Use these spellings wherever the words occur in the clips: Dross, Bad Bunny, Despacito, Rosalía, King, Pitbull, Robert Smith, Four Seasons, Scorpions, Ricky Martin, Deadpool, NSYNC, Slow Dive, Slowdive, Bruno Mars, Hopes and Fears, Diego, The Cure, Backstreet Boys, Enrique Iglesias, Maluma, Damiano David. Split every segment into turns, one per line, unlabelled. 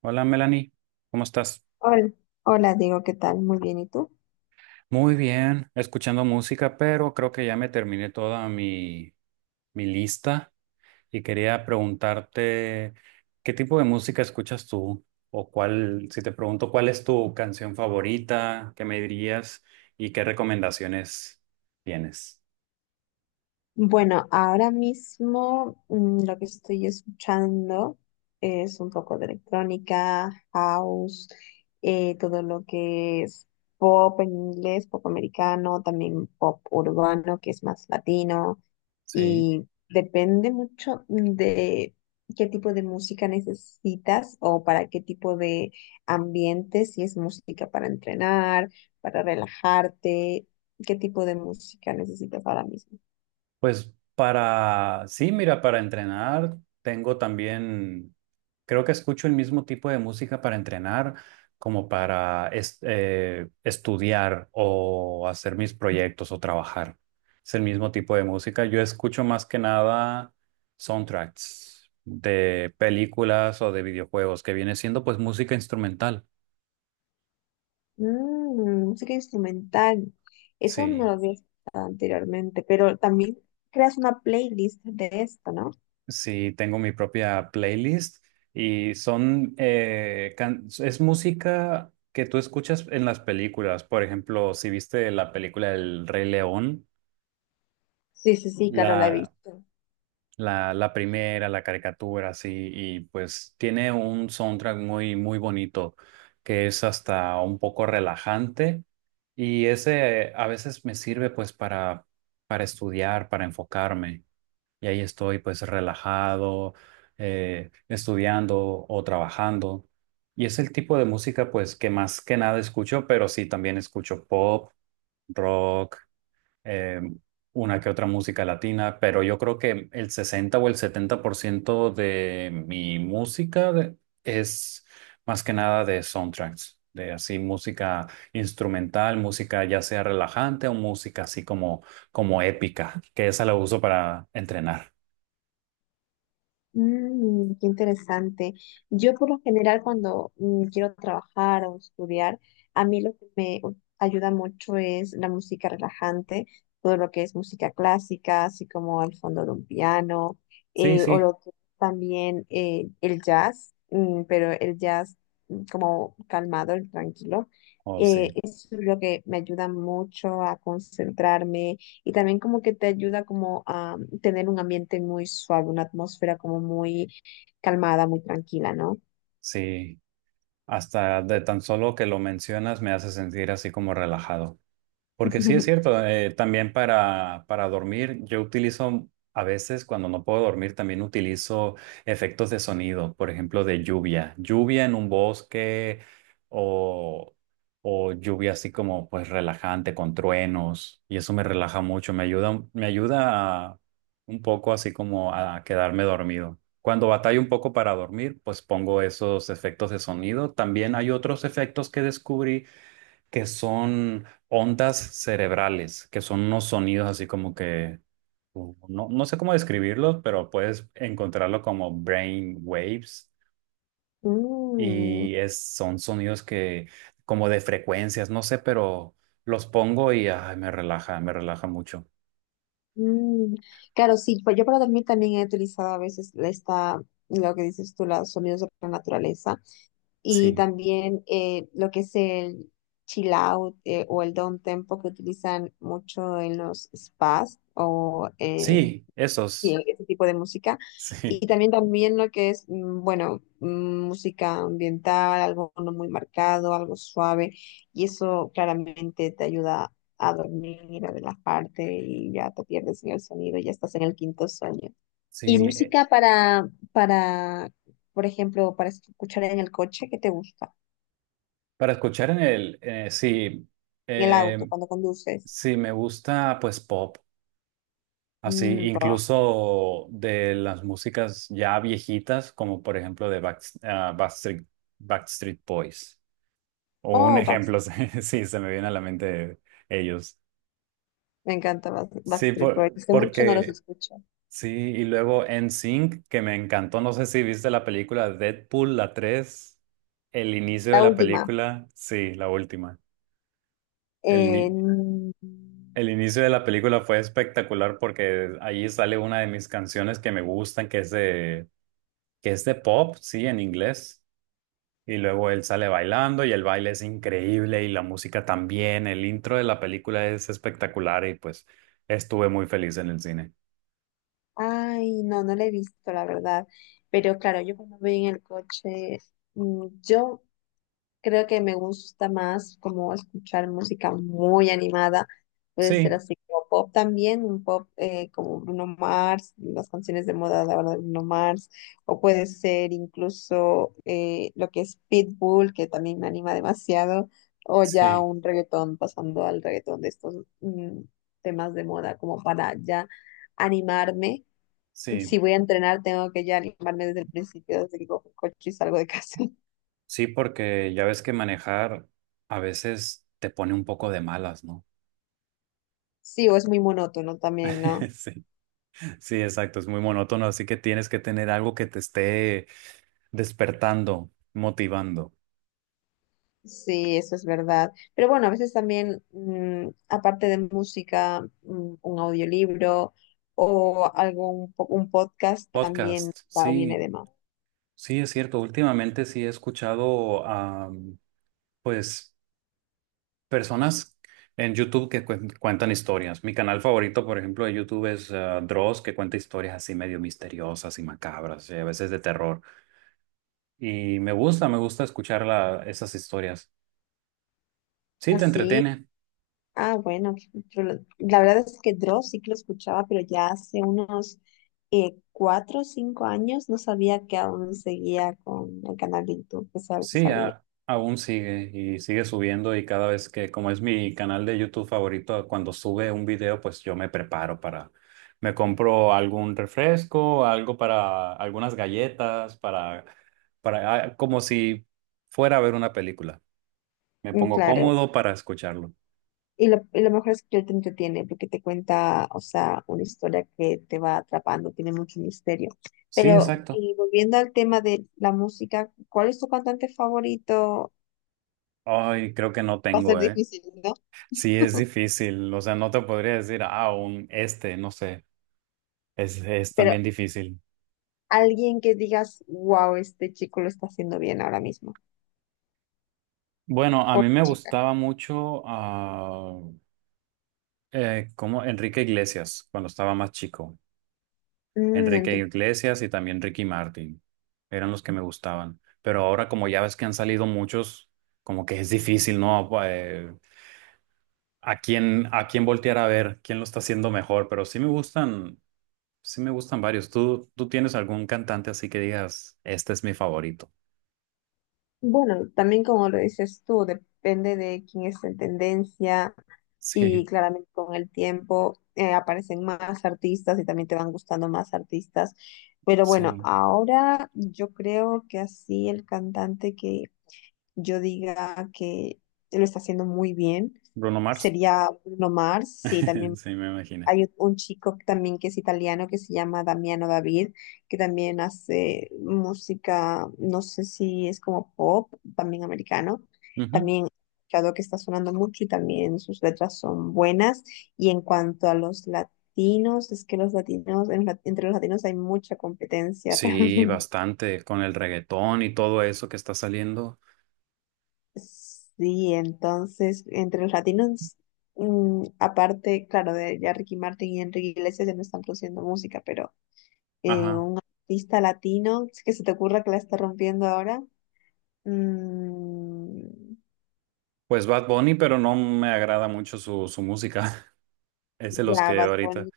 Hola Melanie, ¿cómo estás?
Hola, hola Diego, ¿qué tal? Muy bien, ¿y tú?
Muy bien, escuchando música, pero creo que ya me terminé toda mi lista y quería preguntarte qué tipo de música escuchas tú o cuál, si te pregunto cuál es tu canción favorita, qué me dirías y qué recomendaciones tienes.
Bueno, ahora mismo lo que estoy escuchando es un poco de electrónica, house, todo lo que es pop en inglés, pop americano, también pop urbano, que es más latino.
Sí.
Y depende mucho de qué tipo de música necesitas o para qué tipo de ambiente, si es música para entrenar, para relajarte, qué tipo de música necesitas ahora mismo.
Pues para, sí, mira, para entrenar tengo también, creo que escucho el mismo tipo de música para entrenar como para estudiar o hacer mis proyectos o trabajar. Es el mismo tipo de música. Yo escucho más que nada soundtracks de películas o de videojuegos, que viene siendo pues música instrumental.
Mm, música instrumental, eso no lo
Sí.
había escuchado anteriormente, pero también creas una playlist de esto, ¿no?
Sí, tengo mi propia playlist y son, es música que tú escuchas en las películas. Por ejemplo, si viste la película El Rey León,
Sí, sí, sí, claro, la he
la,
visto.
la primera, la caricatura, sí, y pues tiene un soundtrack muy, muy bonito que es hasta un poco relajante y ese a veces me sirve pues para estudiar, para enfocarme. Y ahí estoy pues relajado, estudiando o trabajando. Y es el tipo de música pues que más que nada escucho, pero sí también escucho pop, rock, eh, una que otra música latina, pero yo creo que el 60% o el 70% de mi música es más que nada de soundtracks, de así música instrumental, música ya sea relajante o música así como, como épica, que esa la uso para entrenar.
Mm, qué interesante. Yo por lo general cuando quiero trabajar o estudiar, a mí lo que ayuda mucho es la música relajante, todo lo que es música clásica, así como el fondo de un piano,
Sí,
o
sí,
lo que también el jazz, pero el jazz como calmado, el tranquilo.
oh sí,
Eso es lo que me ayuda mucho a concentrarme y también como que te ayuda como a tener un ambiente muy suave, una atmósfera como muy calmada, muy tranquila, ¿no?
sí. Hasta de tan solo que lo mencionas me hace sentir así como relajado. Porque sí es cierto, también para dormir, yo utilizo, a veces cuando no puedo dormir, también utilizo efectos de sonido, por ejemplo, de lluvia, lluvia en un bosque o, o lluvia así como pues relajante con truenos y eso me relaja mucho, me ayuda, un poco así como a quedarme dormido. Cuando batallo un poco para dormir, pues pongo esos efectos de sonido. También hay otros efectos que descubrí que son ondas cerebrales, que son unos sonidos así como que, no, no sé cómo describirlos, pero puedes encontrarlo como brain waves
Mm,
y es, son sonidos que como de frecuencias, no sé, pero los pongo y ay, me relaja mucho.
mm. Claro, sí, pues yo para dormir también he utilizado a veces esta, lo que dices tú, los sonidos de la naturaleza y
Sí,
también lo que es el chill out o el down tempo que utilizan mucho en los spas o en
sí,
sí,
esos,
ese tipo de música.
sí,
Y también lo que es, bueno, música ambiental, algo no muy marcado, algo suave. Y eso claramente te ayuda a dormir, a relajarte y ya te pierdes en el sonido, ya estás en el quinto sueño. Y
sí.
música para, por ejemplo, para escuchar en el coche, ¿qué te gusta?
Para escuchar en el, sí,
En el auto,
eh,
cuando conduces.
sí, me gusta pues pop. Así,
Mm, rock.
incluso de las músicas ya viejitas, como por ejemplo de Backstreet Boys. O un
Oh,
ejemplo, sí, sí, se me viene a la mente ellos.
me encanta
Sí,
Backstreet Boys. Hace mucho no los
porque
escucho.
sí, y luego NSYNC, que me encantó. No sé si viste la película Deadpool, la 3. El inicio de
La
la
última.
película, sí, la última. El,
Eh,
ini- el inicio de la película fue espectacular porque ahí sale una de mis canciones que me gustan, que es de pop, sí, en inglés. Y luego él sale bailando y el baile es increíble y la música también. El intro de la película es espectacular y pues estuve muy feliz en el cine.
ay, no, no la he visto, la verdad. Pero claro, yo cuando voy en el coche, yo creo que me gusta más como escuchar música muy animada. Puede ser
Sí,
así como pop también, un pop como Bruno Mars, las canciones de moda de ahora de Bruno Mars, o puede ser incluso lo que es Pitbull, que también me anima demasiado, o ya
sí,
un reggaetón, pasando al reggaetón de estos mm, temas de moda, como para ya animarme.
sí,
Si voy a entrenar, tengo que ya animarme desde el principio, desde que cojo el coche y salgo de casa.
sí, porque ya ves que manejar a veces te pone un poco de malas, ¿no?
Sí, o es muy monótono también, ¿no?
Sí, sí, exacto, es muy monótono, así que tienes que tener algo que te esté despertando, motivando.
Sí, eso es verdad. Pero bueno, a veces también, aparte de música, un audiolibro o un podcast también
Podcast,
va, viene
sí,
de más.
sí, es cierto. Últimamente sí he escuchado pues, personas en YouTube que cuentan historias. Mi canal favorito, por ejemplo, de YouTube es Dross, que cuenta historias así medio misteriosas y macabras, y a veces de terror. Y me gusta escuchar esas historias. Sí, te
Así,
entretiene.
ah, bueno, qué chulo. La verdad es que Dross sí que lo escuchaba, pero ya hace unos cuatro o cinco años no sabía que aún seguía con el canal de YouTube, que que
Sí,
sabía.
aún sigue y sigue subiendo y cada vez que, como es mi canal de YouTube favorito, cuando sube un video, pues yo me preparo para, me compro algún refresco, algo para, algunas galletas, para, como si fuera a ver una película. Me
Mm,
pongo
claro.
cómodo para escucharlo.
Y lo mejor es que él te entretiene porque te cuenta, o sea, una historia que te va atrapando, tiene mucho misterio.
Sí,
Pero
exacto.
volviendo al tema de la música, ¿cuál es tu cantante favorito?
Ay, creo que no
Va a ser
tengo, ¿eh?
difícil, ¿no?
Sí, es difícil. O sea, no te podría decir, un este, no sé. Es
Pero
también difícil.
alguien que digas, wow, este chico lo está haciendo bien ahora mismo.
Bueno, a
O
mí me
chica.
gustaba mucho como Enrique Iglesias cuando estaba más chico.
Mm,
Enrique
enti-
Iglesias y también Ricky Martin eran los que me gustaban. Pero ahora como ya ves que han salido muchos, como que es difícil, ¿no? A quién voltear a ver, quién lo está haciendo mejor. Pero sí me gustan varios. ¿Tú tienes algún cantante así que digas, este es mi favorito?
Bueno, también como lo dices tú, depende de quién es en tendencia, y
Sí,
claramente con el tiempo aparecen más artistas y también te van gustando más artistas. Pero bueno,
sí.
ahora yo creo que así el cantante que yo diga que lo está haciendo muy bien
Bruno Mars.
sería Bruno Mars. Sí, también
Sí, me imagino.
hay un chico también que es italiano que se llama Damiano David, que también hace música, no sé si es como pop, también americano. También he escuchado que está sonando mucho y también sus letras son buenas. Y en cuanto a los latinos, es que los latinos, entre los latinos hay mucha competencia
Sí,
realmente.
bastante, con el reggaetón y todo eso que está saliendo.
Sí, entonces, entre los latinos, aparte, claro, de ya Ricky Martin y Enrique Iglesias ya no están produciendo música, pero
Ajá.
un artista latino que se te ocurra que la está rompiendo ahora. Mm,
Pues Bad Bunny, pero no me agrada mucho su música. Es de los
ya,
que
Bad
ahorita.
Bunny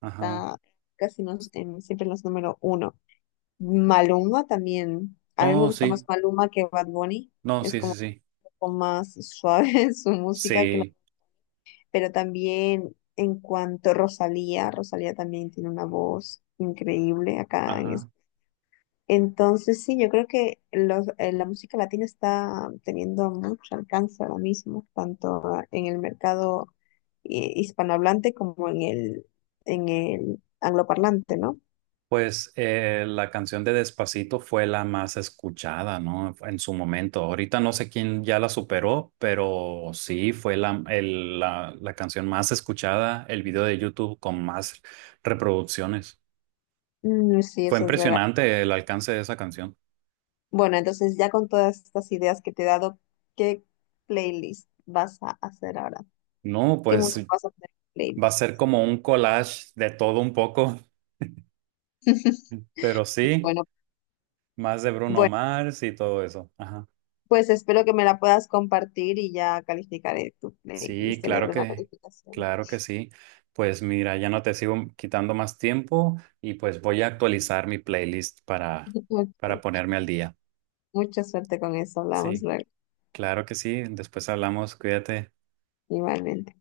Ajá.
está siempre en los número uno. Maluma también. A mí me
Oh,
gusta más
sí.
Maluma que Bad Bunny.
No,
Es
sí,
como
sí, sí.
un poco más suave su música que la-
Sí.
Pero también en cuanto a Rosalía, Rosalía también tiene una voz increíble acá en
Ajá.
entonces, sí, yo creo que la música latina está teniendo mucho alcance ahora mismo, tanto en el mercado hispanohablante como en el angloparlante, ¿no?
Pues la canción de Despacito fue la más escuchada, ¿no? En su momento. Ahorita no sé quién ya la superó, pero sí fue la canción más escuchada, el video de YouTube con más reproducciones.
Mm, sí,
Fue
eso es verdad.
impresionante el alcance de esa canción.
Bueno, entonces ya con todas estas ideas que te he dado, ¿qué playlist vas a hacer ahora?
No,
¿Qué
pues
música vas a hacer en
va a
playlist?
ser como un collage de todo un poco, pero sí,
Bueno,
más de Bruno
bueno,
Mars y todo eso. Ajá.
pues espero que me la puedas compartir y ya calificaré tu
Sí,
playlist, te le daré una calificación.
claro que sí. Pues mira, ya no te sigo quitando más tiempo y pues voy a actualizar mi playlist para
Ok.
ponerme al día.
Mucha suerte con eso. Hablamos
Sí,
luego.
claro que sí. Después hablamos, cuídate.
Igualmente.